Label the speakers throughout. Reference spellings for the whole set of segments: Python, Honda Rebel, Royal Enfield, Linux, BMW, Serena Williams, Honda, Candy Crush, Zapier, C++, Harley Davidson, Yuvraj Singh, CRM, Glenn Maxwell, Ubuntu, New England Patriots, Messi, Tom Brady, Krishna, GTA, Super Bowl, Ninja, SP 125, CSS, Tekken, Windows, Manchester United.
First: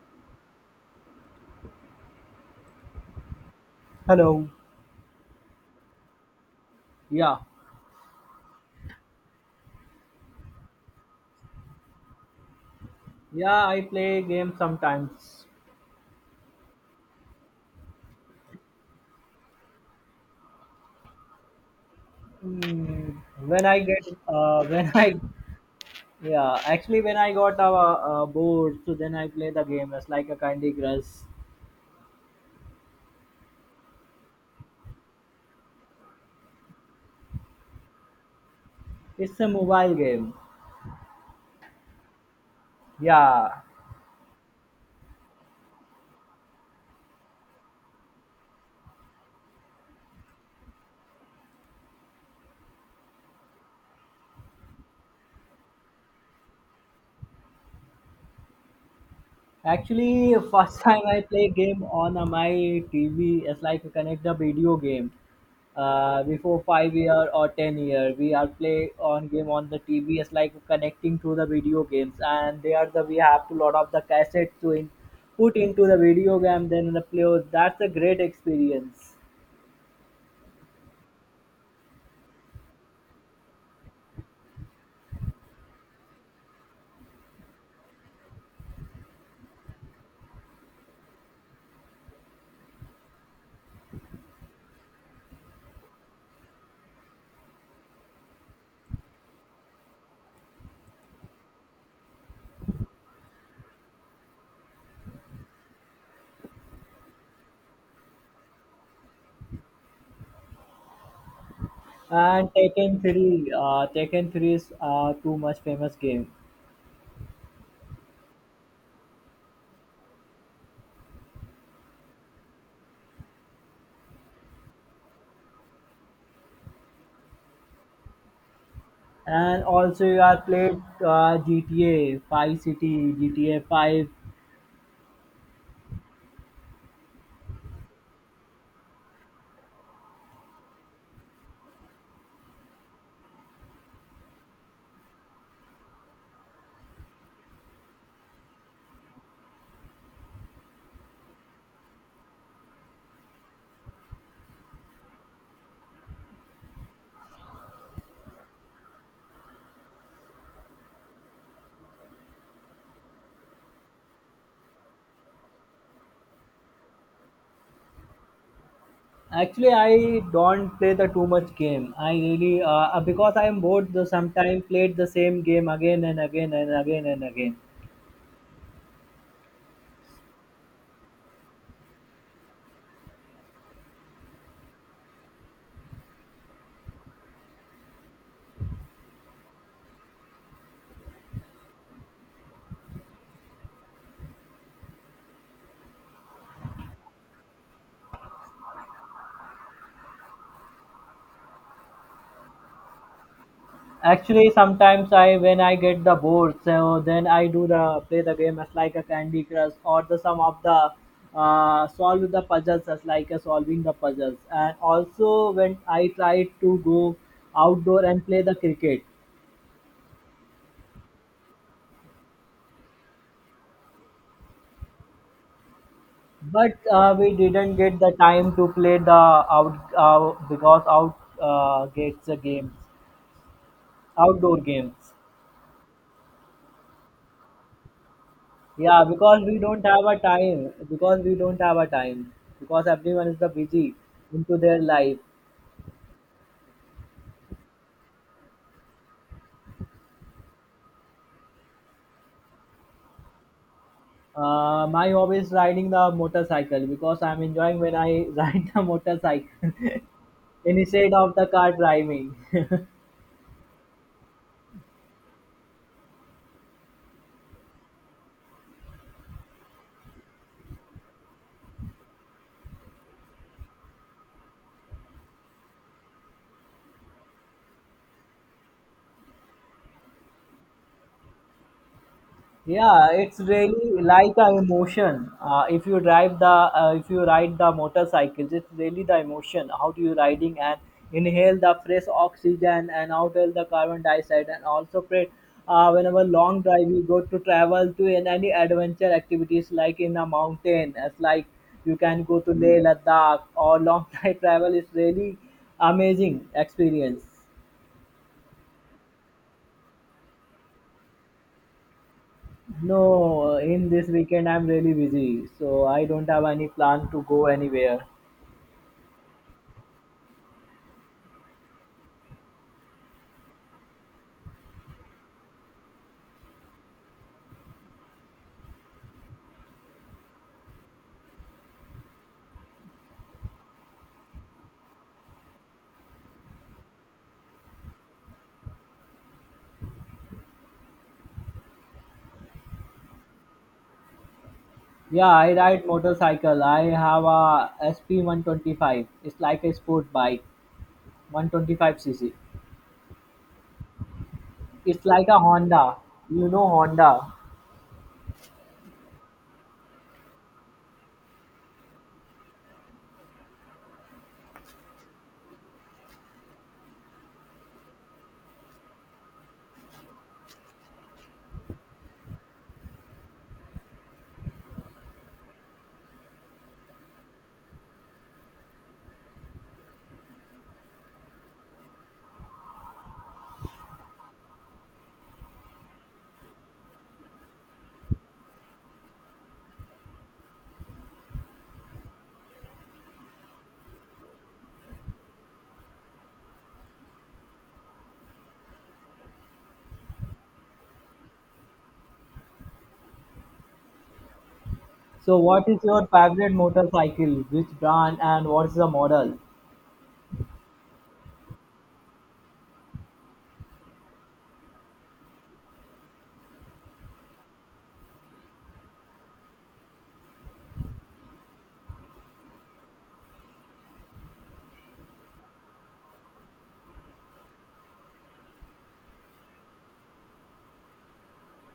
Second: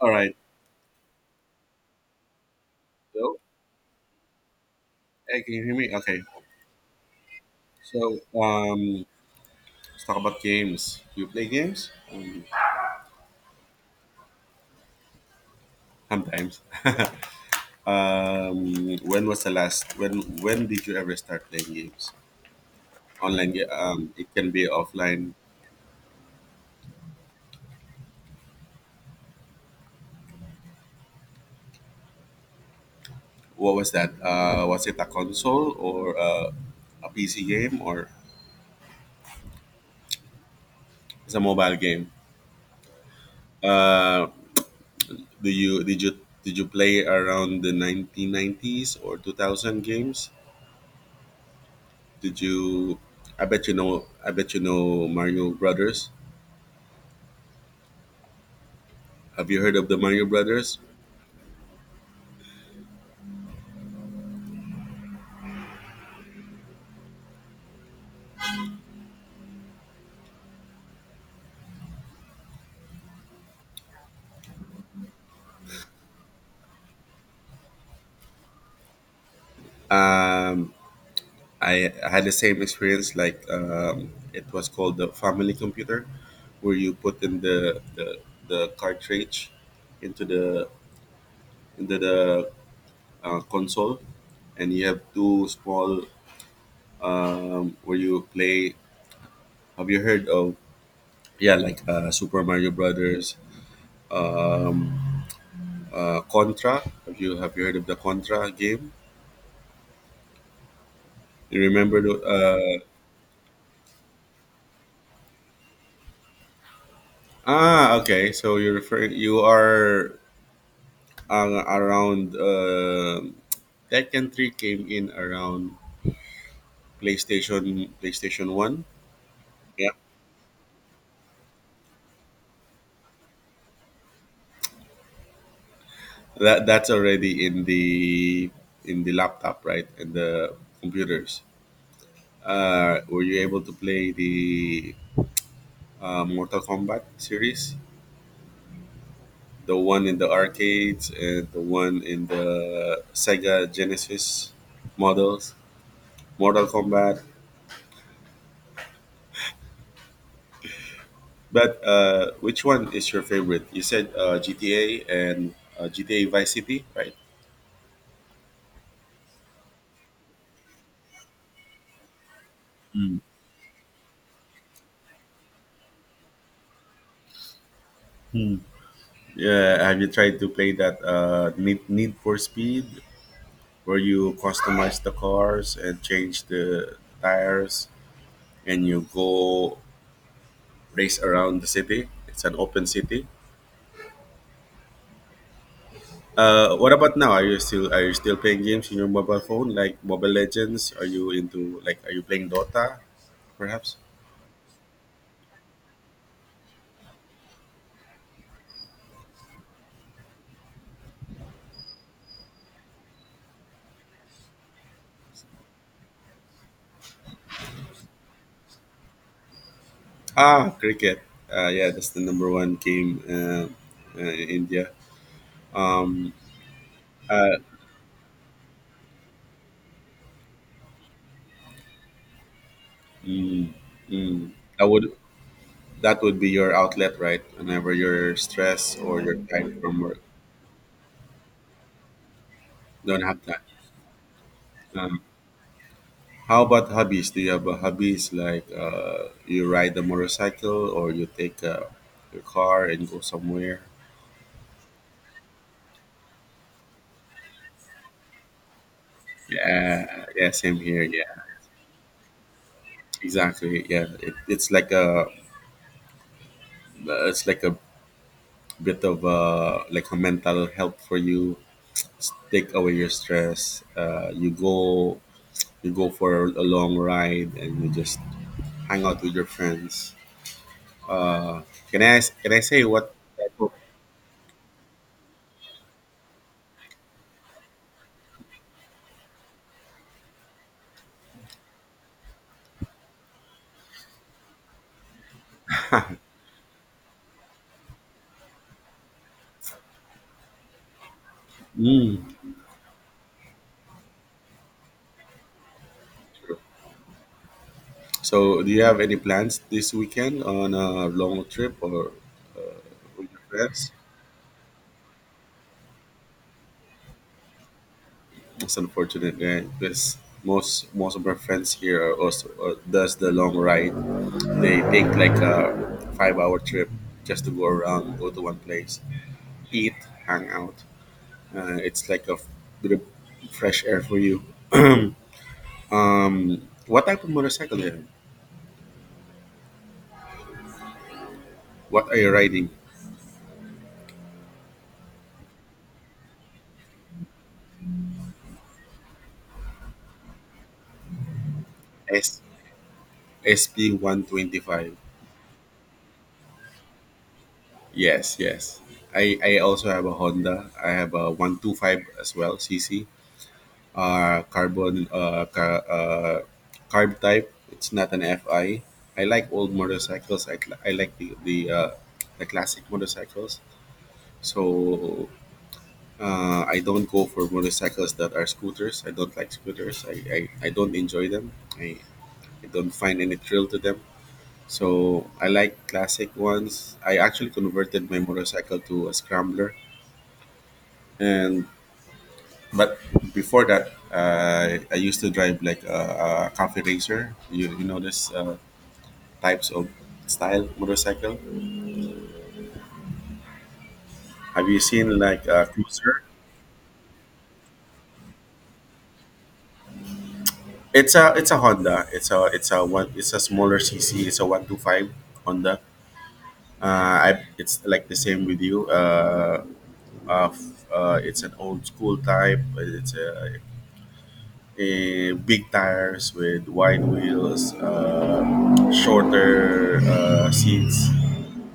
Speaker 1: All right. So,
Speaker 2: Hello.
Speaker 1: Hey, can you hear me? Okay.
Speaker 2: Yeah,
Speaker 1: So, um, let's talk about games. Do you play games?
Speaker 2: yeah, I play games sometimes.
Speaker 1: Sometimes. When was the last? When did you ever start playing games?
Speaker 2: Mm,
Speaker 1: Online.
Speaker 2: when I get,
Speaker 1: It can
Speaker 2: uh,
Speaker 1: be
Speaker 2: when I,
Speaker 1: offline.
Speaker 2: yeah, actually when I got bored, so then I play the game. It's like a Candy Crush.
Speaker 1: What was that? Was it a console or a PC game or
Speaker 2: It's a mobile game.
Speaker 1: it's a mobile game?
Speaker 2: Yeah,
Speaker 1: Uh, do you did you did you play around the 1990s or 2000 games? Did you? I bet you know. I bet you know Mario Brothers. Have you heard of the Mario
Speaker 2: actually,
Speaker 1: Brothers?
Speaker 2: first time I play game on my TV. It's like you connect the video game. Before 5 year or 10 year, we are play on game on the TV. It's like connecting to the video games, and they are the we have to load up the cassette to in, put into the video game, then the play. That's a great experience.
Speaker 1: Um, I had the same experience. Like it was called the family computer, where you put in the cartridge into the into the console, and you have two small where you play. Have you heard of yeah, like Super Mario Brothers, um, Contra. Have you heard of the Contra game? You remember the
Speaker 2: And
Speaker 1: uh
Speaker 2: Tekken three is too much famous game.
Speaker 1: Ah, okay. So you're referring you are around Tekken Three came in around PlayStation One.
Speaker 2: And
Speaker 1: Yeah,
Speaker 2: also, you have played GTA Five City, GTA Five.
Speaker 1: that that's already in the laptop, right, and the computers. Were you able to play the Mortal Kombat series? The one in the arcades and the one in the Sega Genesis models. Mortal Kombat. But Which one is your favorite? You said GTA and GTA Vice City, right?
Speaker 2: Actually, I don't play the too much game. I really because I am bored. The sometimes played the same game again and again and again and again.
Speaker 1: Yeah. Have you tried to play that Need for Speed, where you customize the cars and change the tires, and you go race around the city? It's an open city. What about now? Are you still playing games in your mobile phone, like Mobile Legends? Are you into like are you playing Dota, perhaps?
Speaker 2: Actually, sometimes I when I get the bored, so then I do the play the game as like a Candy Crush or the some of the solve the puzzles as like a solving the puzzles. And also when I try to go outdoor and play the cricket.
Speaker 1: Ah, cricket. Yeah, that's the number one game in India. Um,
Speaker 2: But we
Speaker 1: uh,
Speaker 2: didn't get the time to play the out because out gets the games,
Speaker 1: mm, mm,
Speaker 2: outdoor
Speaker 1: that would
Speaker 2: games.
Speaker 1: be your outlet, right? Whenever you're stressed
Speaker 2: Yeah,
Speaker 1: or you're
Speaker 2: because we
Speaker 1: tired
Speaker 2: don't
Speaker 1: from
Speaker 2: have a
Speaker 1: work,
Speaker 2: time. Because we don't have a time. Because
Speaker 1: don't
Speaker 2: everyone is
Speaker 1: have
Speaker 2: the
Speaker 1: that.
Speaker 2: busy into their life.
Speaker 1: Um, how about hobbies? Do you have a hobbies like you ride a motorcycle or you take your car and go somewhere?
Speaker 2: My hobby is riding the motorcycle because I'm enjoying when I ride the motorcycle
Speaker 1: Yeah, yeah, same here.
Speaker 2: instead
Speaker 1: Yeah,
Speaker 2: of the car driving.
Speaker 1: exactly. It's like a it's like a bit of like a mental help for you take away your stress, you go for a long ride and you just hang out with your friends. Uh, can i ask- can i say
Speaker 2: Yeah,
Speaker 1: what
Speaker 2: it's
Speaker 1: type of
Speaker 2: really like a emotion if you ride the motorcycles. It's really the emotion how do you riding and inhale the fresh oxygen and outhaul the carbon dioxide and also create whenever long drive you go to travel to in any adventure activities like in a mountain as like you can
Speaker 1: mm,
Speaker 2: go to Leh Ladakh or long drive travel is really amazing
Speaker 1: sure.
Speaker 2: experience.
Speaker 1: So do you have any plans this weekend on a long trip or with your
Speaker 2: No, in
Speaker 1: friends?
Speaker 2: this weekend I'm really busy, so I don't have any plan to go anywhere.
Speaker 1: It's unfortunate, right? Because most of our friends here are also does the long ride. They take like a 5 hour trip just to go around, go to one place, eat, hang out. It's like a bit of fresh air for you. um, what type of motorcycle do you. What are you riding?
Speaker 2: Yeah, I ride motorcycle. I have a SP 125. It's like a sport bike, 125 cc.
Speaker 1: S SP 125.
Speaker 2: It's like a Honda. You know Honda.
Speaker 1: Yes, yes. I also have a Honda. I have a 125 as well, C C. Carbon carb type. It's not an FI. I like old motorcycles. I like the classic motorcycles. So I don't go for motorcycles that are scooters. I don't like scooters. I don't enjoy them. I, I don't find any thrill to them. So I like classic ones. I actually converted my motorcycle to a scrambler, and but before that, I used to drive like a coffee racer. You know this types of style motorcycle. Have you seen
Speaker 2: So
Speaker 1: like a
Speaker 2: what is your
Speaker 1: cruiser?
Speaker 2: favorite motorcycle? Which brand and what is the model?
Speaker 1: It's a Honda. It's a smaller CC. It's a 125 Honda. It's like the same with you. It's an old school type. It's a big tires with wide wheels, shorter seats.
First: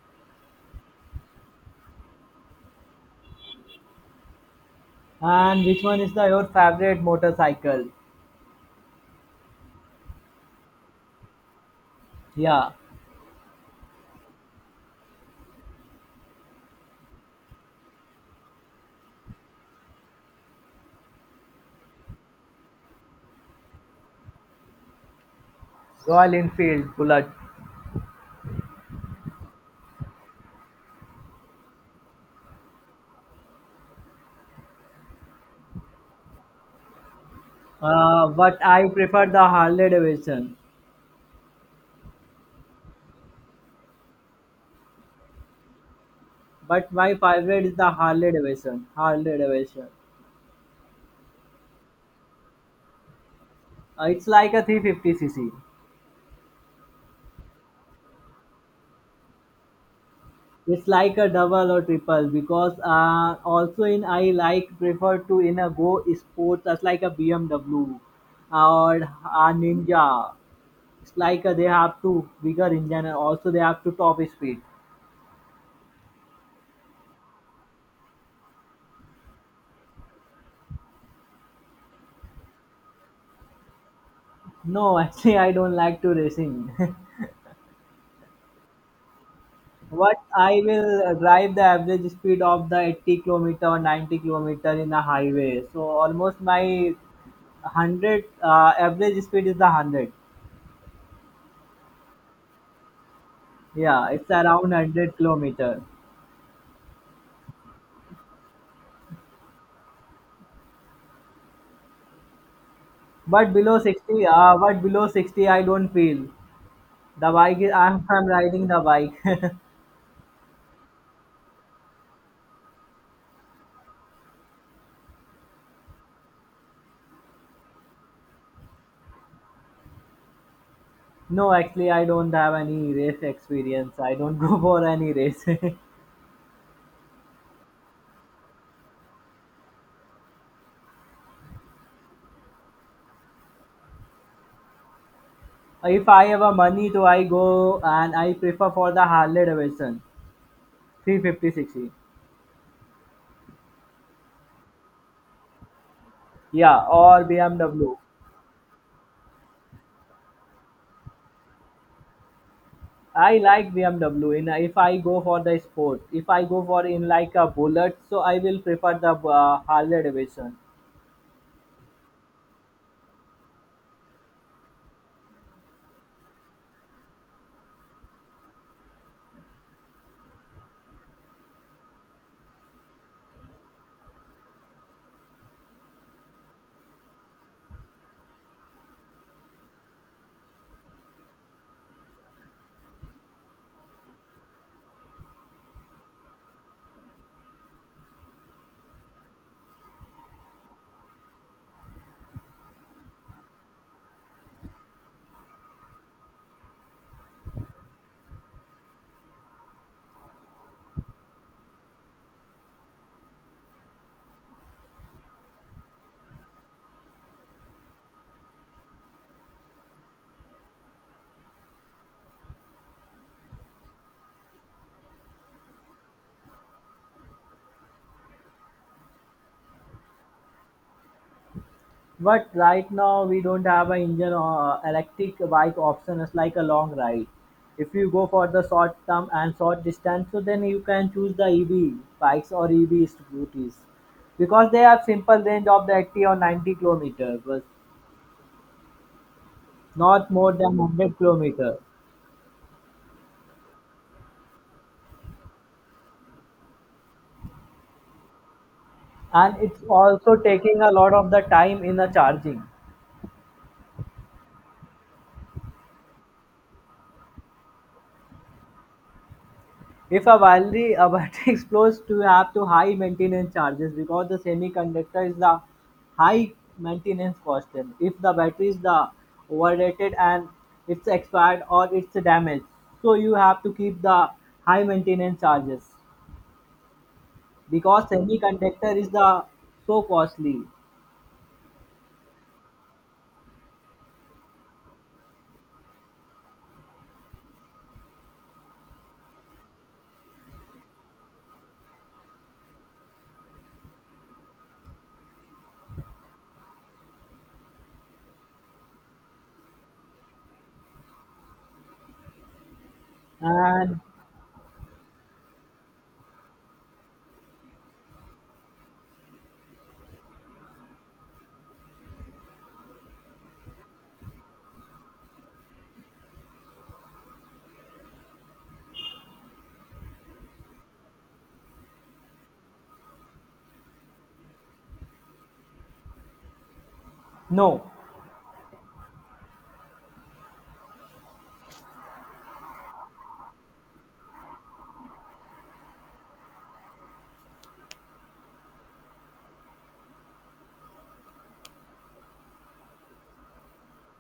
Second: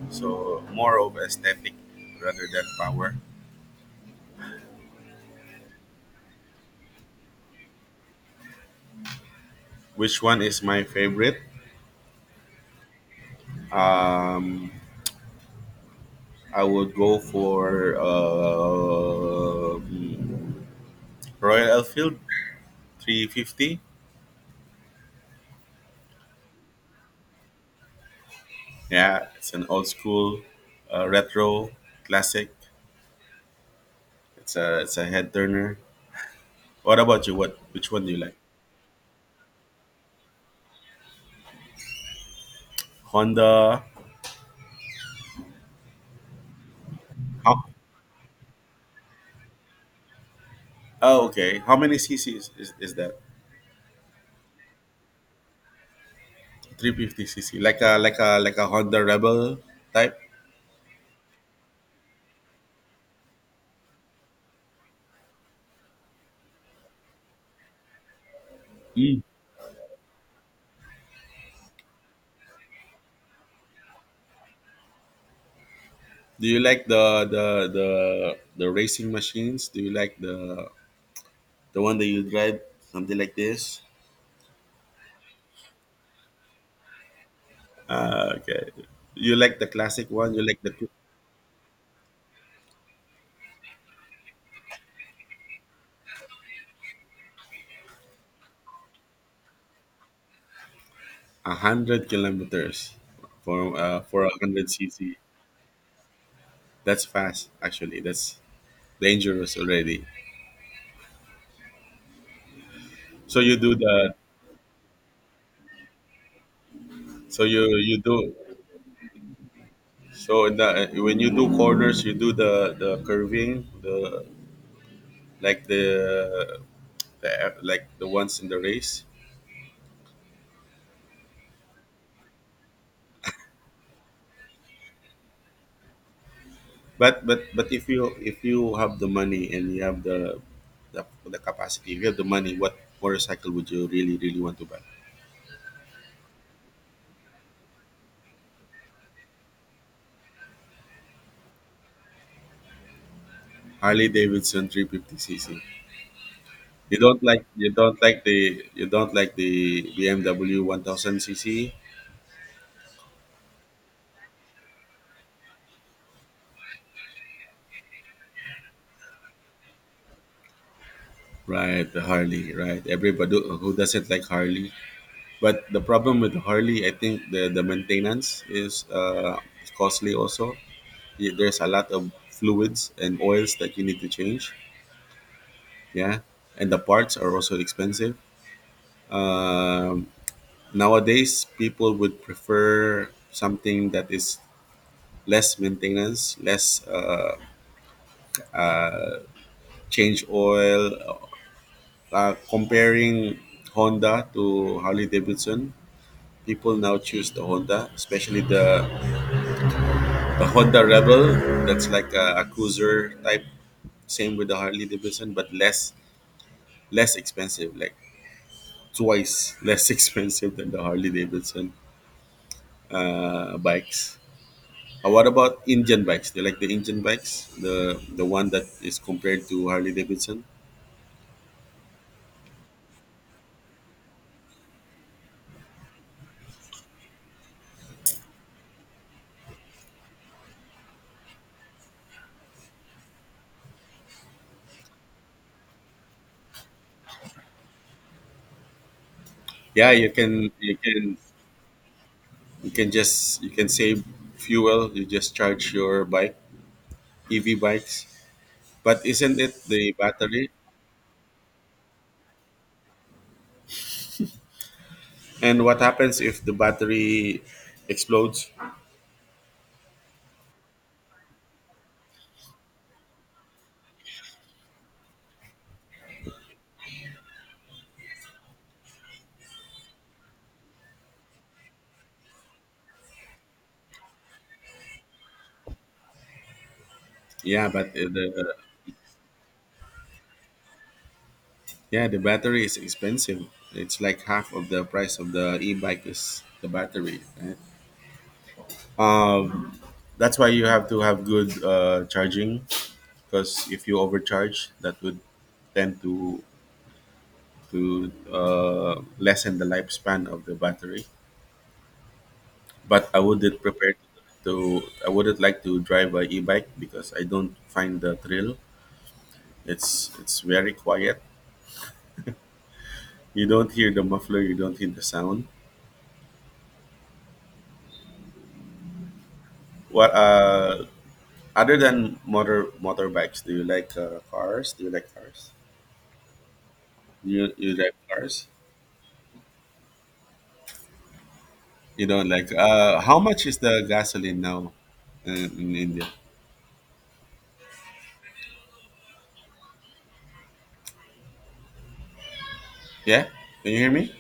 Speaker 1: So more of aesthetic rather than power.
Speaker 2: And which one is the your favorite motorcycle?
Speaker 1: Which one is my favorite?
Speaker 2: Yeah,
Speaker 1: Um, I would go for Royal Enfield 350.
Speaker 2: Royal Enfield Bullet.
Speaker 1: Yeah, it's an old school, retro classic. It's a head turner. What about you? What which one do you like?
Speaker 2: But I prefer the Harley Davidson.
Speaker 1: Honda.
Speaker 2: But my
Speaker 1: How,
Speaker 2: favorite is the Harley Davidson. Harley Davidson.
Speaker 1: oh, okay. How many CCs is that?
Speaker 2: It's like a 350 C C.
Speaker 1: 350 cc, like a Honda Rebel type.
Speaker 2: It's like a double or triple because also in I like prefer to in a go sports as like a BMW or a Ninja. It's like they have to bigger engine and also they have to top speed.
Speaker 1: Do you like the the racing machines? Do you like the one that you drive something like this?
Speaker 2: No, actually I don't like to racing.
Speaker 1: Ah, okay. You like the classic
Speaker 2: What
Speaker 1: one? You like
Speaker 2: I
Speaker 1: the
Speaker 2: will drive the average speed of the 80 kilometer or 90 kilometer in a highway. So almost my 100 average speed is the 100.
Speaker 1: a hundred kilometers
Speaker 2: Yeah,
Speaker 1: for
Speaker 2: it's
Speaker 1: a
Speaker 2: around
Speaker 1: hundred cc?
Speaker 2: 100 kilometer,
Speaker 1: That's fast, actually. That's dangerous already. So
Speaker 2: but
Speaker 1: you do
Speaker 2: below
Speaker 1: the
Speaker 2: 60 uh, but below 60 I don't feel the
Speaker 1: so
Speaker 2: bike
Speaker 1: you
Speaker 2: is,
Speaker 1: you
Speaker 2: I'm
Speaker 1: do
Speaker 2: riding the bike.
Speaker 1: so in the, when you do corners, you do the curving like the, the like the ones in the race.
Speaker 2: No, actually I don't have any race experience. I don't go for any race.
Speaker 1: But if you have the money and you have the capacity, if you have the money, what motorcycle would you really want to buy?
Speaker 2: If I have a money to I go and I prefer for the Harley Davidson 350 cc,
Speaker 1: Harley Davidson 350cc.
Speaker 2: yeah,
Speaker 1: You don't
Speaker 2: or
Speaker 1: like
Speaker 2: BMW.
Speaker 1: the you don't like the BMW 1000cc,
Speaker 2: I like BMW. In If I go for the sport, if I go for in like a bullet, so I will prefer the Harley Davidson.
Speaker 1: right? The Harley, right? Everybody who doesn't like Harley, but the problem with Harley, I think the maintenance is costly also. There's a lot of fluids and oils that you need to change, yeah, and the parts are also expensive. um, Nowadays people would prefer something that is less maintenance, less change oil, comparing Honda to Harley Davidson, people now choose the Honda, especially the Honda Rebel. That's like a cruiser type, same with the Harley Davidson but less, less expensive, like twice less expensive than the Harley Davidson bikes. What about Indian bikes? Do you like the Indian bikes? The one that is compared to Harley Davidson?
Speaker 2: But right now we don't have an engine or electric bike option. It's like a long ride. If you go for the short term and short distance, so then you can choose the EV bikes or EV scooters because they have simple range of the 80 or 90 kilometers, but
Speaker 1: Yeah, you
Speaker 2: not
Speaker 1: can
Speaker 2: more than 100 kilometers.
Speaker 1: just you can save fuel. You just charge your bike, EV bikes. But isn't
Speaker 2: And
Speaker 1: it
Speaker 2: it's
Speaker 1: the
Speaker 2: also
Speaker 1: battery?
Speaker 2: taking a lot of the time in the charging.
Speaker 1: And what happens if the battery explodes?
Speaker 2: If a battery explodes to have to high maintenance charges because the semiconductor is the high maintenance cost. Then, if the battery is the overrated and it's expired or it's damaged, so you have to keep the high maintenance charges
Speaker 1: Yeah, but
Speaker 2: because
Speaker 1: the
Speaker 2: semiconductor is the so costly.
Speaker 1: yeah the battery is expensive. It's like half of the price of the e-bike is the battery. Right? That's why you have to have good charging, because if you overcharge, that would tend to lessen the lifespan of the battery. But I wouldn't prepare
Speaker 2: And
Speaker 1: to I wouldn't like to drive a e-bike because I don't find the thrill. It's very quiet. You don't hear the muffler. You don't hear the sound. What Other than motorbikes, do you like cars? Do you like cars? Do you You
Speaker 2: no,
Speaker 1: like cars? You don't like. How much is the gasoline now in India? Yeah, can you hear me?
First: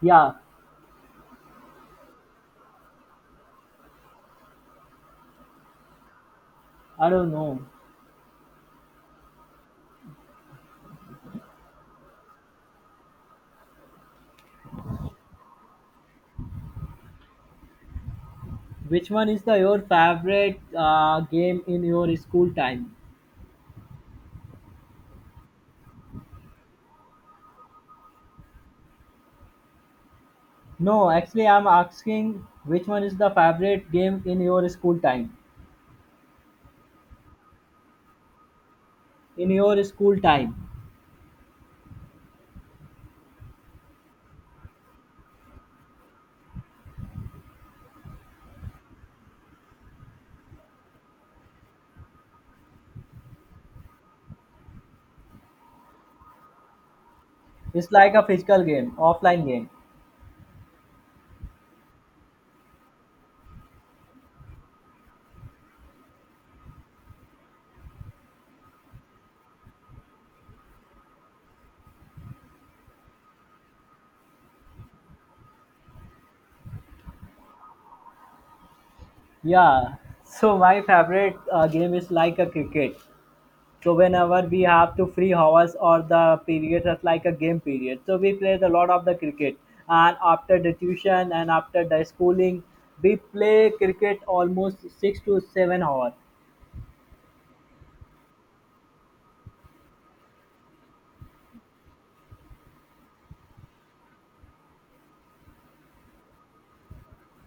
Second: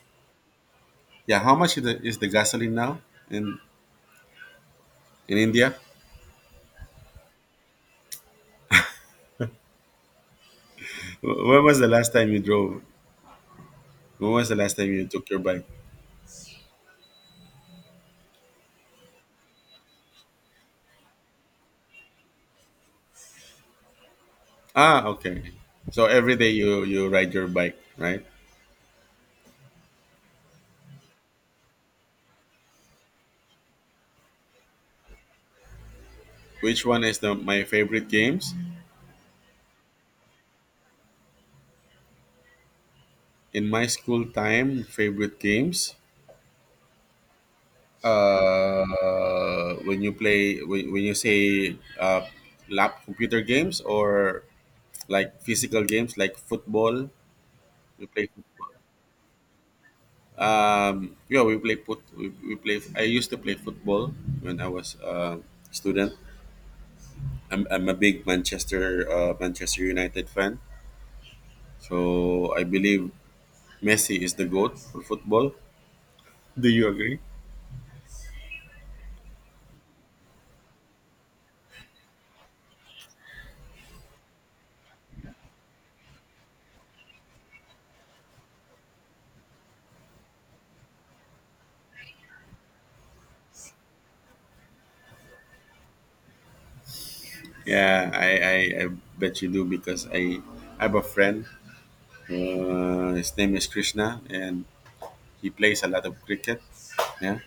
Speaker 2: yeah,
Speaker 1: Yeah, how much is the gasoline now in in India?
Speaker 2: I don't know.
Speaker 1: When was the last time you drove? When was the last time you took your bike?
Speaker 2: Which one is the your favorite game in your school time?
Speaker 1: Ah, okay. So every day you ride your bike, right?
Speaker 2: No, actually, I'm asking which one is the favorite game in your school time.
Speaker 1: Which one is the my favorite games?
Speaker 2: In your school time,
Speaker 1: In my school time, favorite games. When you play, when you say lap computer games or like physical games like football,
Speaker 2: it's
Speaker 1: you
Speaker 2: like
Speaker 1: play
Speaker 2: a physical
Speaker 1: football.
Speaker 2: game, offline game.
Speaker 1: We play. I used to play football when I was a student. I'm a big Manchester Manchester United fan, so I believe Messi is the goat for football. Do you agree?
Speaker 2: Yeah. So my favorite game is like a cricket. So whenever we have to free hours or the period is like a game period, so we play a lot of the cricket. And after the tuition and after the schooling, we play cricket almost 6 to 7 hours.
Speaker 1: Yeah, I bet you do because I have a friend. His name is Krishna, and he plays a lot of cricket. Yeah,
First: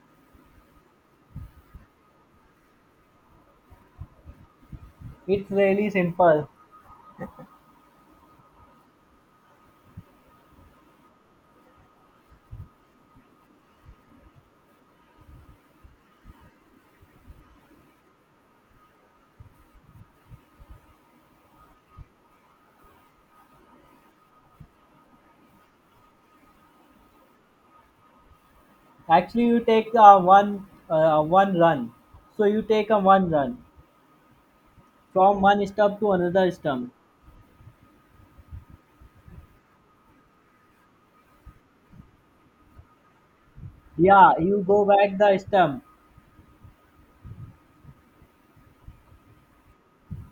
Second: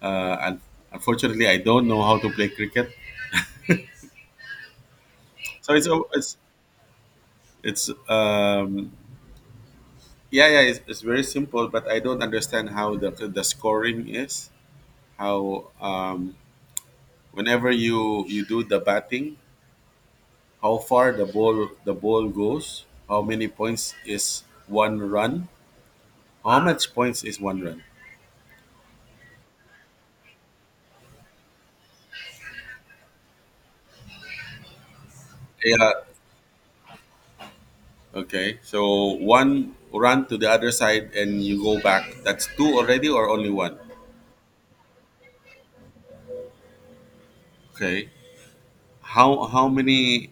Speaker 1: and unfortunately, I don't know how to play cricket,
Speaker 2: It's
Speaker 1: so it's
Speaker 2: really
Speaker 1: al- it's
Speaker 2: simple.
Speaker 1: it's um, yeah, yeah, it's very simple, but I don't understand how the scoring is. How, whenever you you do the batting, how far the ball goes, how many points is one run? How much points is one run?
Speaker 2: Actually, you take one run. So you take a one run from one
Speaker 1: Yeah.
Speaker 2: stump to another stump.
Speaker 1: Okay. So one run to the other side and you go back. That's two already or only one?
Speaker 2: Yeah, you go back the stump.
Speaker 1: Okay. How many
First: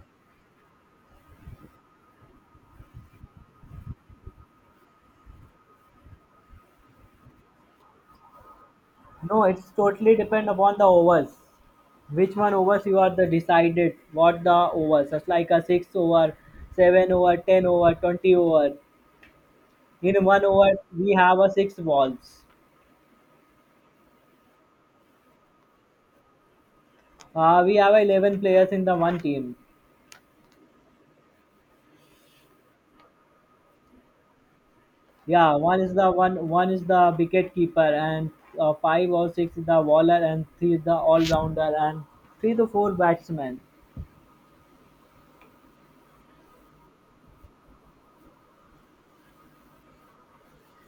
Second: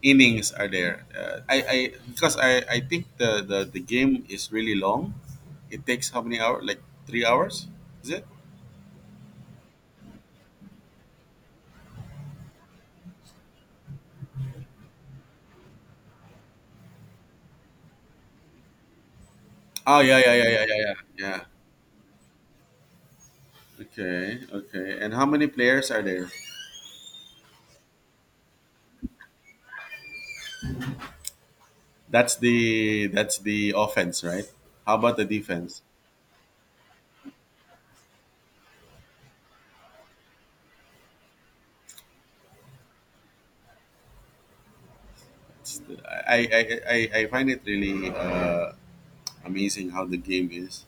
Speaker 1: innings are there? I Because I think the game is really long. It takes how many hours? Like 3 hours? Is it?
Speaker 2: No, it's totally depend upon the overs. Which one overs you are the decided what the overs. It's like a 6 over, 7 over, 10 over, 20 over.
Speaker 1: Oh yeah
Speaker 2: In
Speaker 1: yeah
Speaker 2: one
Speaker 1: yeah yeah
Speaker 2: over,
Speaker 1: yeah yeah
Speaker 2: we have
Speaker 1: yeah.
Speaker 2: a six balls.
Speaker 1: Okay, okay. And how many players are there?
Speaker 2: We have 11 players in the one team.
Speaker 1: That's the offense, right? How about the
Speaker 2: Yeah,
Speaker 1: defense?
Speaker 2: one is the wicket keeper, and five or six is the bowler, and three is the all rounder, and three to four batsmen.
Speaker 1: It's- I I, I find it really amazing how the game is.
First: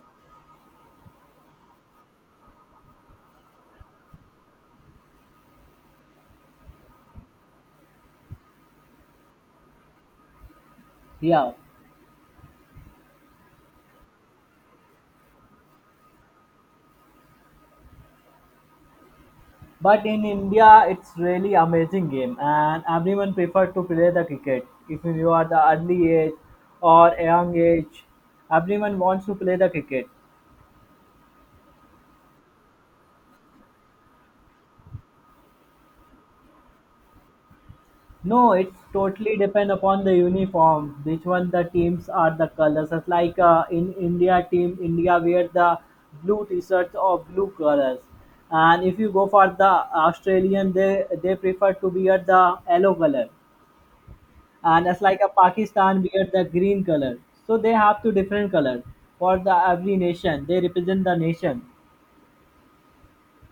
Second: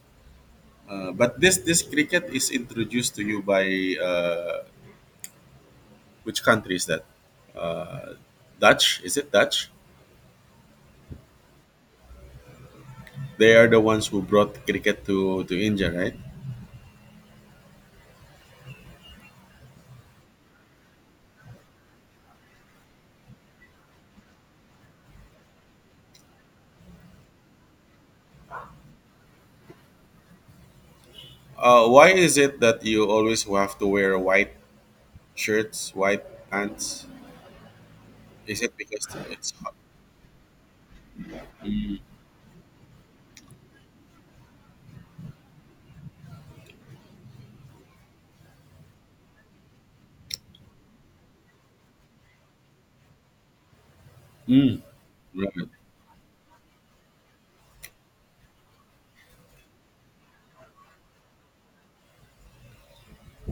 Speaker 1: But this cricket is introduced to you by uh, which country is that? Dutch? Is it Dutch?
Speaker 2: Yeah.
Speaker 1: They are the ones who brought cricket to India, right?
Speaker 2: But in India it's really amazing game and everyone prefer to play the cricket. If you are the early age or young age, everyone wants to play the cricket.
Speaker 1: Why is it that you always have to wear white shirts, white pants?
Speaker 2: No,
Speaker 1: Is
Speaker 2: it
Speaker 1: it because
Speaker 2: totally
Speaker 1: it's
Speaker 2: depend
Speaker 1: hot?
Speaker 2: upon the uniform, which one the teams are the colors. It's like in India team, India wear the blue t-shirts or blue colors. And if you go for the Australian, they prefer to wear the yellow color.
Speaker 1: Mm,
Speaker 2: And it's like a
Speaker 1: right.
Speaker 2: Pakistan wear the green color. So they have two different colors for the every nation. They represent the nation.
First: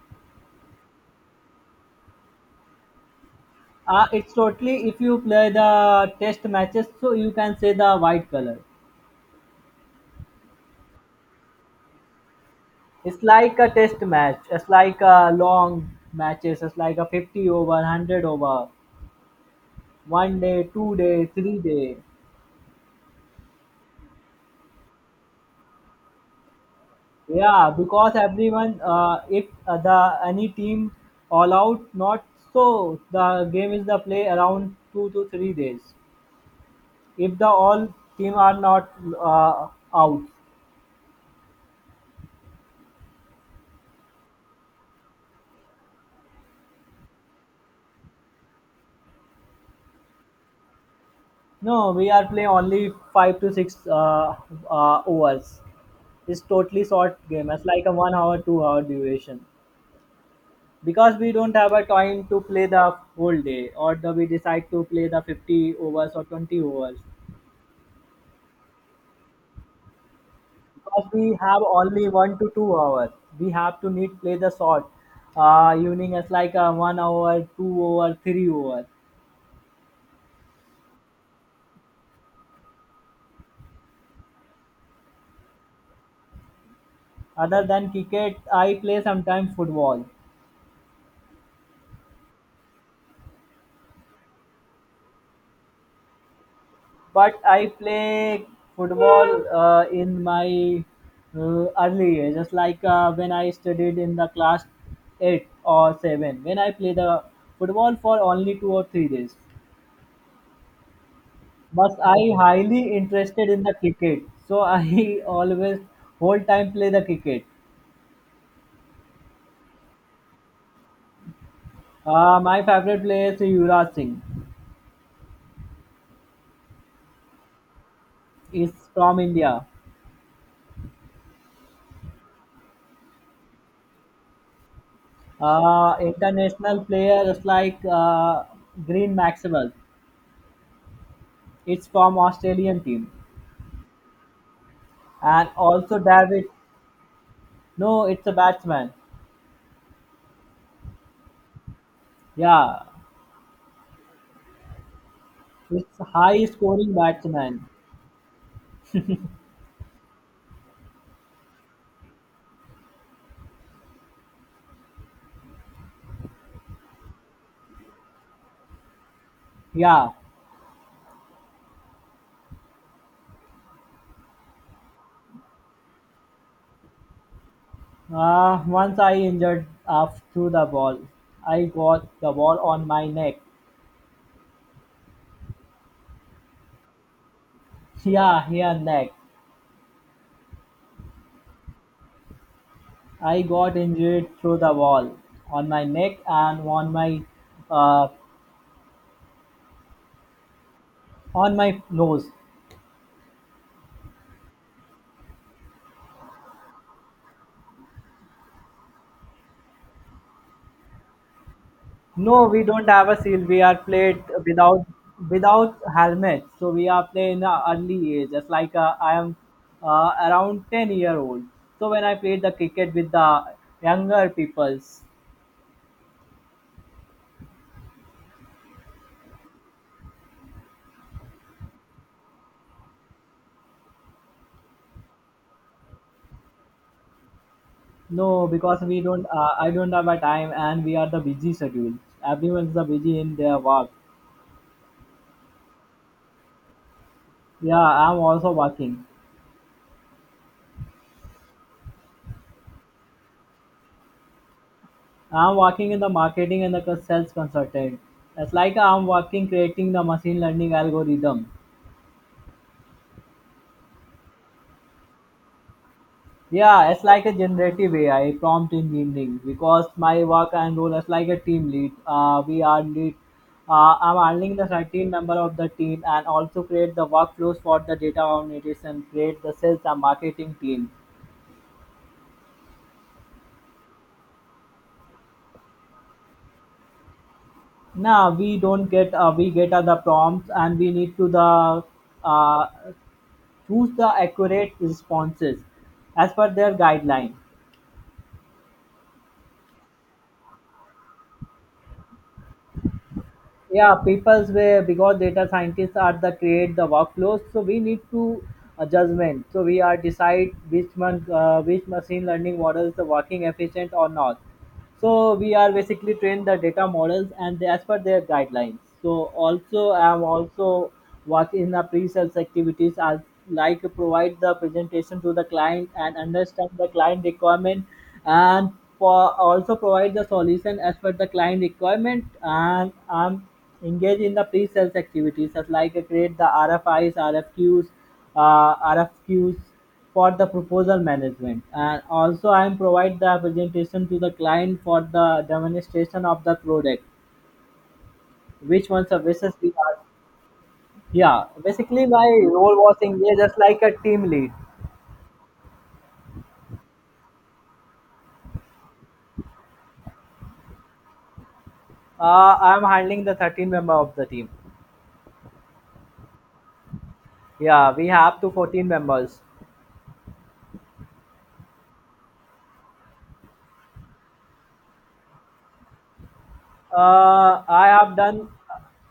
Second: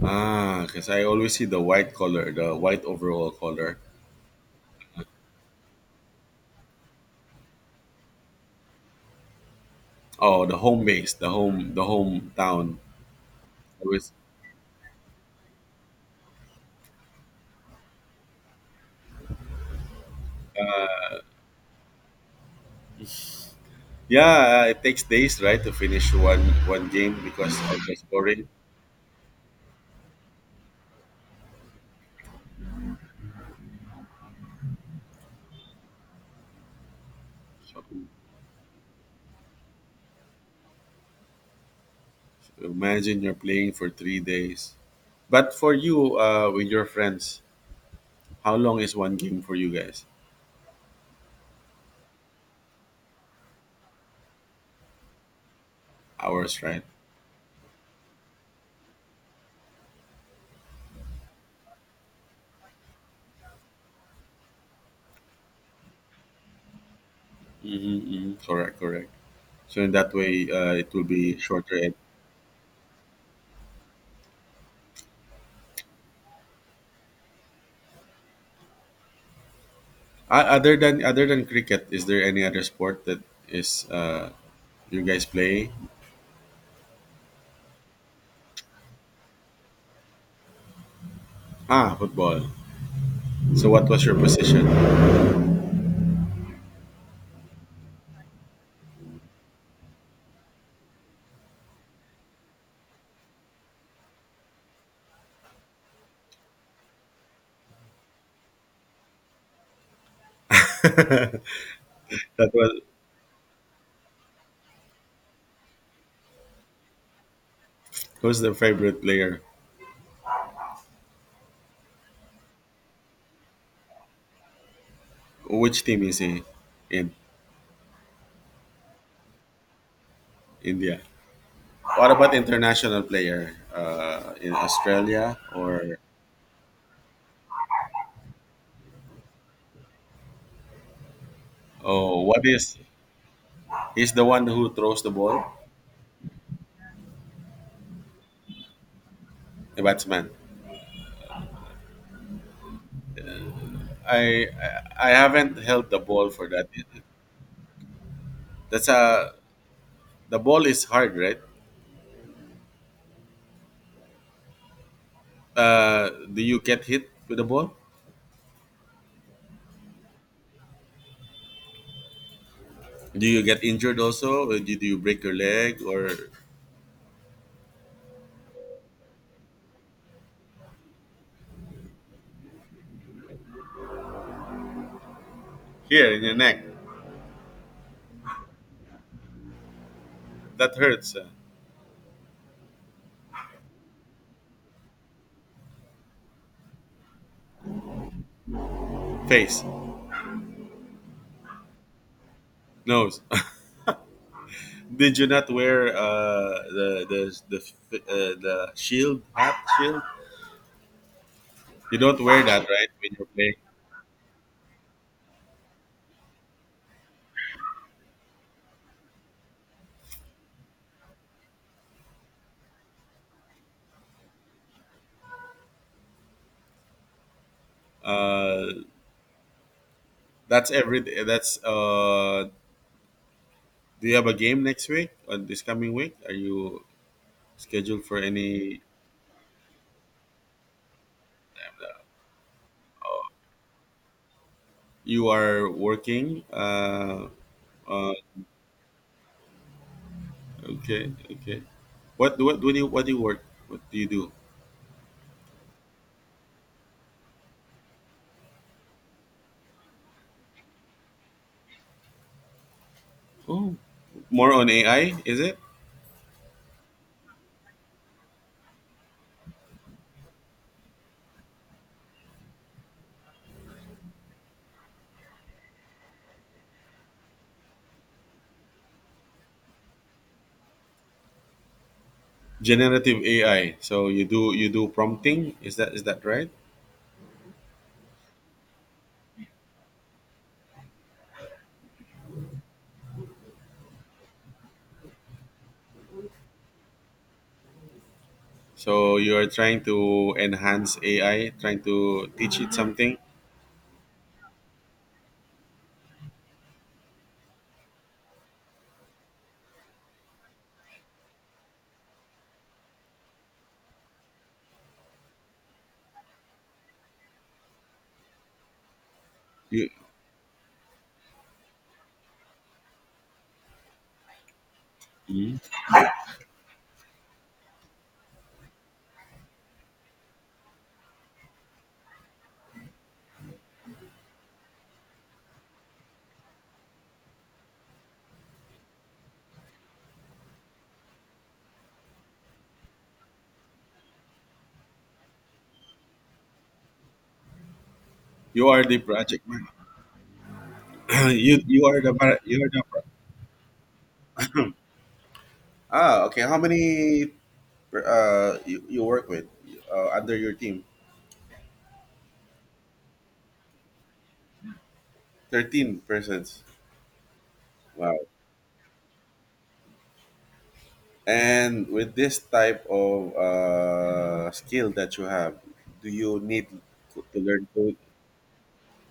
Speaker 1: Ah, because I always see the white color, the white overall color.
Speaker 2: It's totally if you play the test matches, so you can say the white color.
Speaker 1: Oh, the home base, the home, the hometown.
Speaker 2: It's like a test
Speaker 1: Always.
Speaker 2: match. It's like a long matches. It's like a 50 over, 100 over, 1 day, 2 day, 3 day.
Speaker 1: Yeah, it takes days, right, to finish one game because
Speaker 2: Yeah,
Speaker 1: of the
Speaker 2: because
Speaker 1: scoring.
Speaker 2: everyone, if the any team all out, not so the game is the play around 2 to 3 days. If the
Speaker 1: So,
Speaker 2: all team are not uh, out,
Speaker 1: imagine you're playing for 3 days. But for you, with your friends, how long is one game for you guys?
Speaker 2: no, we are play only 5 to 6 overs. It's
Speaker 1: Hours, right?
Speaker 2: totally short game. It's like a 1 hour, 2 hour duration. Because we don't have a time to play the whole day or the we decide to play the 50 overs or 20 overs,
Speaker 1: Mm-hmm, mm-hmm. Correct, correct. So in that way, it will
Speaker 2: because we
Speaker 1: be
Speaker 2: have
Speaker 1: shorter. And
Speaker 2: only 1 to 2 hours. We have to need play the short evening as like a 1 hour 2 hour 3 hour.
Speaker 1: other than cricket, is there any other sport that is you guys play?
Speaker 2: Other than cricket, I play sometimes football,
Speaker 1: Ah, football. So what was your position?
Speaker 2: but I play football in my early years, just like when I studied in the class 8 or 7. When I play the football for only 2 or 3 days,
Speaker 1: that
Speaker 2: but I
Speaker 1: was
Speaker 2: highly interested in the cricket, so I always whole time play the cricket.
Speaker 1: Who's the favorite player?
Speaker 2: My favorite player is Yuvraj Singh.
Speaker 1: Which team is he in?
Speaker 2: Is from India.
Speaker 1: India? What about international player? In Australia or
Speaker 2: International player is like Green Maxwell. It's from
Speaker 1: oh, what is,
Speaker 2: Australian team.
Speaker 1: he's the one who throws the ball,
Speaker 2: And also David, no, it's a batsman.
Speaker 1: the batsman.
Speaker 2: Yeah,
Speaker 1: I haven't held the
Speaker 2: it's
Speaker 1: ball
Speaker 2: high
Speaker 1: for that.
Speaker 2: scoring batsman.
Speaker 1: That's a The ball is hard, right? Do you get hit with the ball?
Speaker 2: Yeah,
Speaker 1: Do you get injured also? Or do you break your leg or
Speaker 2: once I injured up through the ball. I got the ball on my neck.
Speaker 1: here in your neck?
Speaker 2: Yeah, here neck.
Speaker 1: That hurts.
Speaker 2: I got injured through the ball on my neck and uh,
Speaker 1: Face,
Speaker 2: on my nose.
Speaker 1: nose. Did you not wear the shield, hat shield? You don't wear
Speaker 2: No,
Speaker 1: that,
Speaker 2: we
Speaker 1: right?
Speaker 2: don't have
Speaker 1: When
Speaker 2: a
Speaker 1: you're
Speaker 2: seal.
Speaker 1: playing.
Speaker 2: We are played without helmet. So we are playing in a early age. Just like I am around 10 year old. So when I played the cricket with the younger peoples,
Speaker 1: Uh, that's every. That's. Do you have a game next week or this coming week? Are you schedule for
Speaker 2: no,
Speaker 1: any
Speaker 2: because we don't. I don't have a time, and we are the busy schedule.
Speaker 1: uh,
Speaker 2: Everyone's the busy in their work.
Speaker 1: you are working
Speaker 2: Yeah,
Speaker 1: uh,
Speaker 2: I'm also working.
Speaker 1: okay, okay. What do you, what do you work, what do you do?
Speaker 2: I'm working in the marketing and the sales consultant. It's like I'm working creating the machine learning algorithm.
Speaker 1: Oh, more on AI, is it?
Speaker 2: Yeah, it's like a generative AI prompt engineering because my work and role is like a team lead. We are lead. I'm handling the 13 member of the team and also create the workflows for the data organization, create the sales and marketing team.
Speaker 1: Generative AI, so you do, you do prompting, is that, is that right?
Speaker 2: Now we don't get we get the prompts and we need to the uh, choose the accurate responses as per their guideline.
Speaker 1: So you are trying to enhance AI, trying to teach it something.
Speaker 2: Yeah, people's way because data scientists are the create the workflows, so we need to judgment. So we are decide which one which machine learning models the working efficient or not. So we are basically trained the data models and they, as per their guidelines. So
Speaker 1: You
Speaker 2: also I'm also work in the pre-sales activities, as like provide the presentation to the
Speaker 1: Mhm.
Speaker 2: client and understand the client requirement. And for also provide the solution as per the client requirement. And I'm engaged in the pre-sales activities, as like create the R F Is, rfis, rfqs, R F Qs for the proposal management. And also I am provide the presentation to the client for the demonstration of the product,
Speaker 1: You are
Speaker 2: which
Speaker 1: the
Speaker 2: one
Speaker 1: project
Speaker 2: services
Speaker 1: man.
Speaker 2: we are. Yeah,
Speaker 1: You are
Speaker 2: basically
Speaker 1: the
Speaker 2: my
Speaker 1: par- you are
Speaker 2: role
Speaker 1: the
Speaker 2: was engaged just like a team lead.
Speaker 1: pro- ah, okay. How many you, you work with under your team?
Speaker 2: I'm handling the 13 member of the team.
Speaker 1: 13 persons?
Speaker 2: Yeah, we
Speaker 1: Wow.
Speaker 2: have to 14 members.
Speaker 1: And with this type of skill that you have, do you need to
Speaker 2: Uh,
Speaker 1: learn
Speaker 2: I
Speaker 1: code?
Speaker 2: have done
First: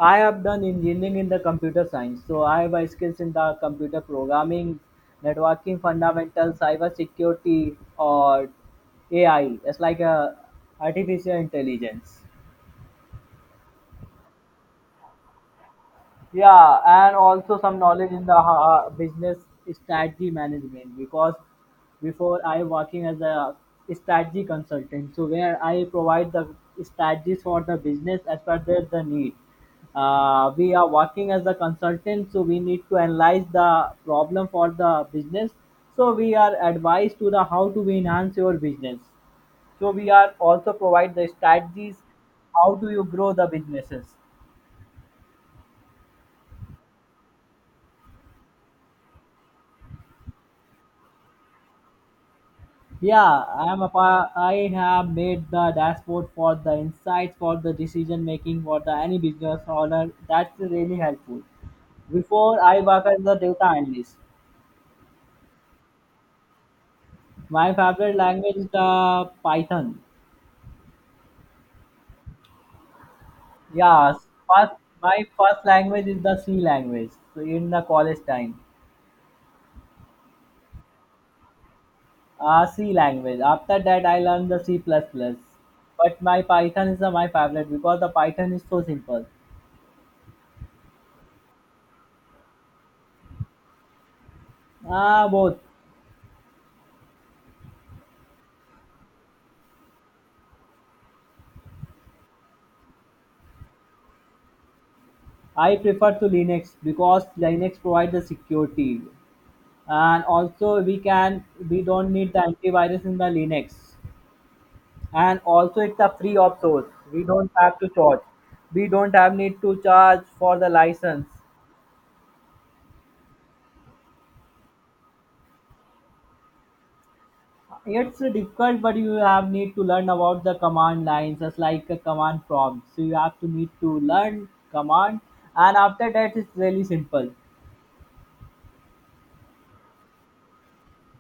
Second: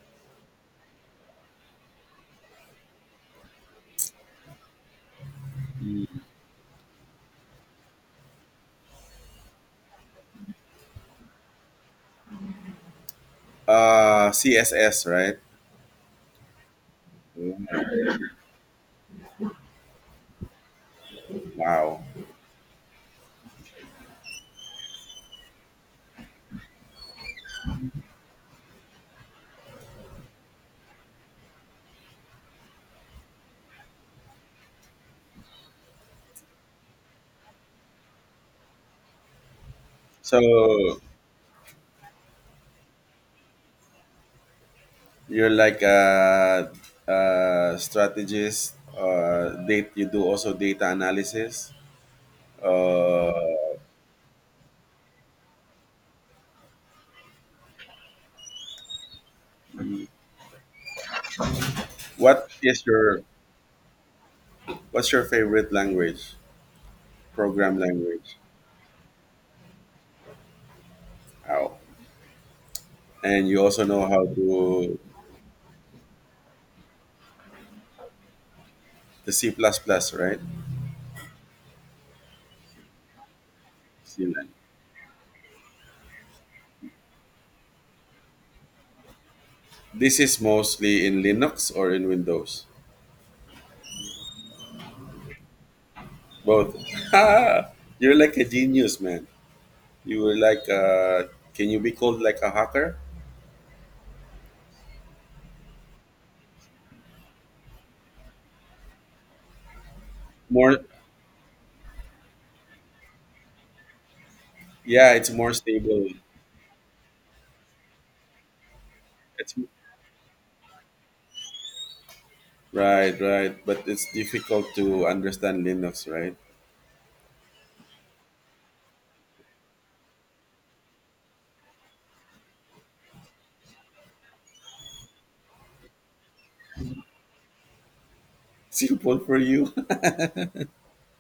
Speaker 2: I have done engineering in the computer science. So I have a skills in the computer programming, networking fundamentals, cyber security or AI. It's like a artificial intelligence.
Speaker 1: CSS, right?
Speaker 2: Yeah, and also some knowledge in the business strategy management, because
Speaker 1: Wow.
Speaker 2: before I working as a strategy consultant, so where I provide the strategies for the business as per their the need. We are working as a consultant, so we need to analyze the problem for the business. So we are advised to the how to enhance your business. So we are
Speaker 1: So
Speaker 2: also provide the strategies how do you grow the businesses.
Speaker 1: you're like a strategist, date you do also data analysis?
Speaker 2: Yeah,
Speaker 1: uh,
Speaker 2: I have made the dashboard for the insights for the decision making for the any business owner. That's really helpful.
Speaker 1: what
Speaker 2: Before I
Speaker 1: is
Speaker 2: work
Speaker 1: your
Speaker 2: as a data analyst,
Speaker 1: what's your favorite language,
Speaker 2: my
Speaker 1: program
Speaker 2: favorite
Speaker 1: language?
Speaker 2: language is the Python.
Speaker 1: Wow. And you also know
Speaker 2: Yeah,
Speaker 1: how
Speaker 2: first
Speaker 1: to,
Speaker 2: my first language is the C language. So in the college time,
Speaker 1: the C++, plus plus, right?
Speaker 2: C language. After that, I
Speaker 1: C9.
Speaker 2: learned the C plus plus. But my Python is my favorite because the Python is so simple.
Speaker 1: This is mostly in Linux or in Windows?
Speaker 2: Ah, both.
Speaker 1: Both. You're like a genius, man. You were like can you be called like a hacker?
Speaker 2: I prefer to Linux because Linux provides the security, and also
Speaker 1: More,
Speaker 2: we don't need the antivirus in the Linux,
Speaker 1: yeah, it's
Speaker 2: and
Speaker 1: more
Speaker 2: also it's
Speaker 1: stable.
Speaker 2: a free of source. We don't have to charge. We don't have
Speaker 1: It's
Speaker 2: need to charge for the license.
Speaker 1: right, right. But it's difficult to understand Linux, right?
Speaker 2: It's difficult, but you have need to learn about the command lines, just like a command prompt. So you have to need to learn command, and after that it's really simple.
Speaker 1: Simple for you.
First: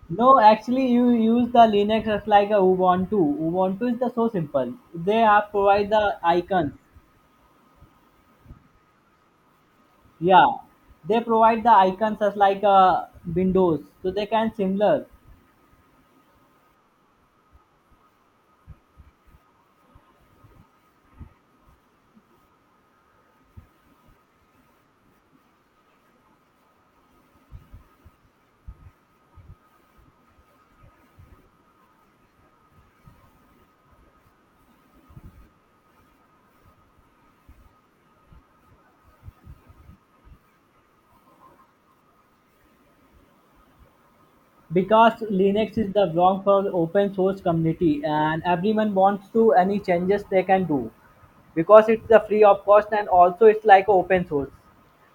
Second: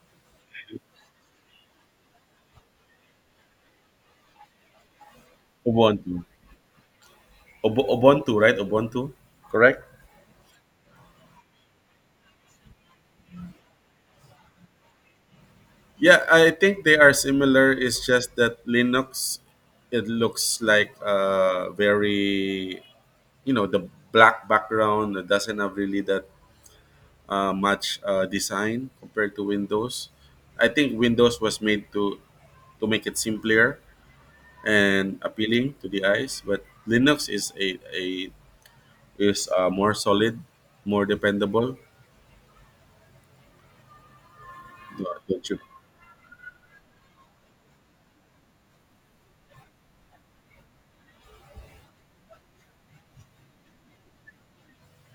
Speaker 2: No, actually, you use the Linux as like a Ubuntu. Ubuntu is the so simple. They have provide
Speaker 1: Ubuntu.
Speaker 2: the icons.
Speaker 1: Ubuntu, right? Ubuntu. Correct?
Speaker 2: Yeah, they provide the icons as like a Windows, so they can similar
Speaker 1: Yeah, I think they are similar. It's just that Linux, it looks like very, you know, the black background, it doesn't have really that much design compared to Windows. I think Windows was made to make it simpler and appealing to the eyes, but Linux is a is more solid, more dependable.
Speaker 2: because
Speaker 1: Don't you?
Speaker 2: Linux is the wrong for open source community, and everyone wants to any changes they can do because it's the free of cost and also it's like open source.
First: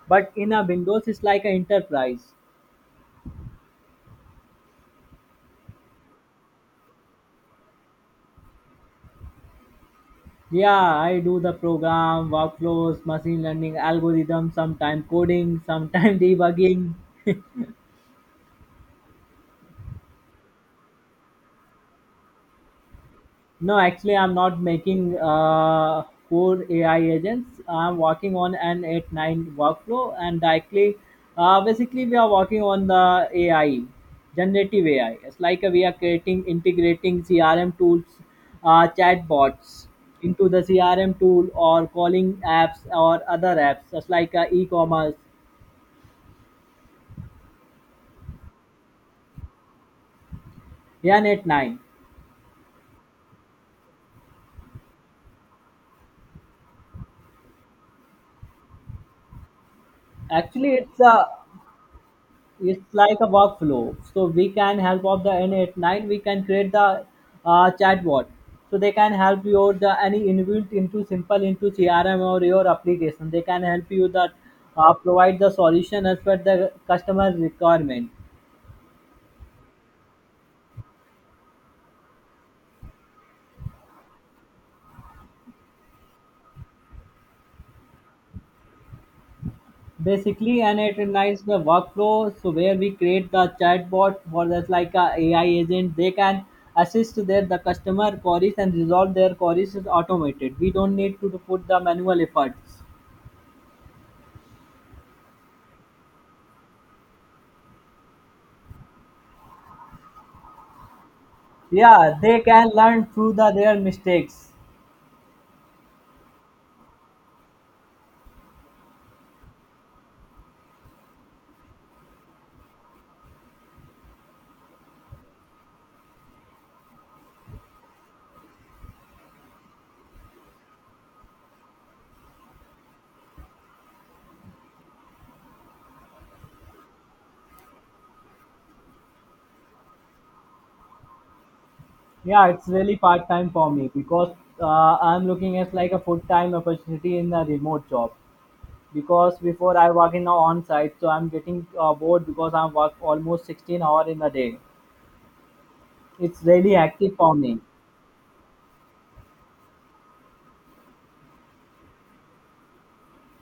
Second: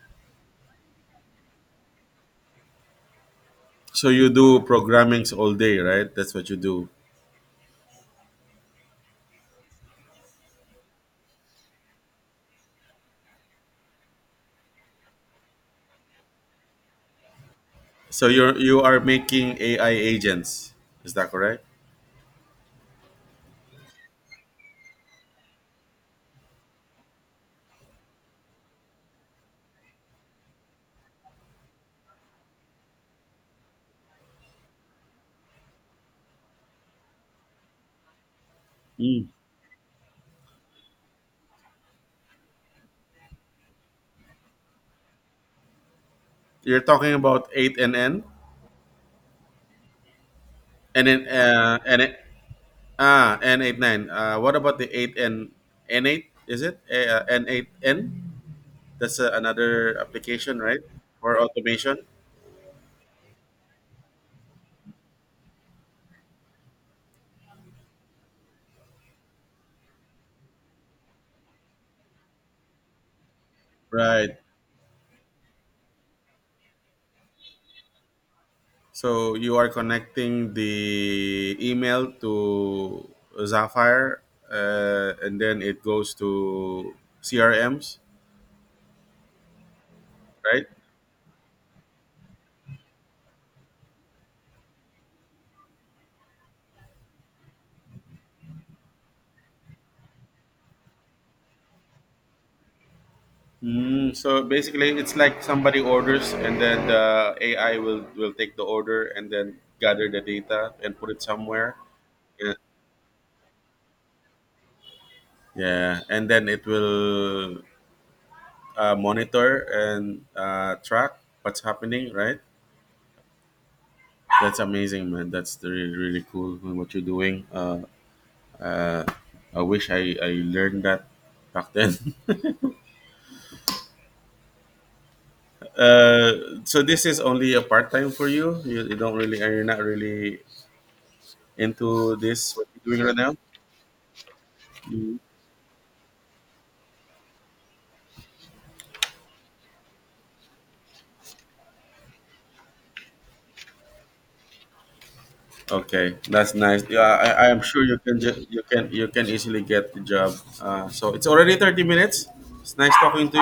Speaker 2: But in a Windows, it's like an enterprise.
Speaker 1: So you do programming all day, right? That's what you do.
Speaker 2: Yeah, I do the program, workflows, machine learning algorithms, sometime coding, sometime debugging.
Speaker 1: So you're, you are making AI agents. Is that correct?
Speaker 2: No, actually, I'm not making core AI agents. I'm working on an 8-9 workflow and directly, basically, we are working on the AI, generative AI. It's like we are creating, integrating CRM tools,
Speaker 1: Mm.
Speaker 2: chatbots into the CRM tool or calling apps or other apps, just like e-commerce,
Speaker 1: You're talking about eight and N, and
Speaker 2: yeah,
Speaker 1: then
Speaker 2: net nine.
Speaker 1: ah, N 8 9. What about the eight and N eight? Is it N eight N? That's another application,
Speaker 2: Actually,
Speaker 1: right? For automation,
Speaker 2: it's like a workflow. So we can help of the in at nine. We can create the chatbot. So they can help you the any inbuilt into simple into CRM or your application. They can help you that
Speaker 1: right?
Speaker 2: provide the solution as per the customer requirement.
Speaker 1: So you are connecting the email to Zapier, and then it goes to CRMs,
Speaker 2: Basically,
Speaker 1: right?
Speaker 2: and it unites the workflow, so where we create the chatbot for that's like a ai agent, they can assist their the customer queries and resolve their queries is automated. We don't need to put the manual efforts.
Speaker 1: Mm, so basically, it's like somebody orders, and then the AI will take the order and then gather the data and put it somewhere.
Speaker 2: Yeah, they
Speaker 1: Yeah,
Speaker 2: can learn through the their mistakes.
Speaker 1: yeah. And then it will monitor and track what's happening, right? That's amazing, man. That's the really really cool what you're doing. Uh, I wish I learned that back then. So this is only a part time for you. You don't really, you're not really into
Speaker 2: Yeah,
Speaker 1: this what
Speaker 2: it's
Speaker 1: you're
Speaker 2: really
Speaker 1: doing right
Speaker 2: part
Speaker 1: now.
Speaker 2: time for me because I'm looking at like a full time opportunity in a remote job, because before I work in a on site, so I'm getting bored because I'm work almost 16 hour in a day.
Speaker 1: Okay,
Speaker 2: It's
Speaker 1: that's
Speaker 2: really
Speaker 1: nice. Yeah,
Speaker 2: active for
Speaker 1: I
Speaker 2: me.
Speaker 1: am sure you can you can, you can easily get the job. So it's already 30 minutes. It's nice talking to you.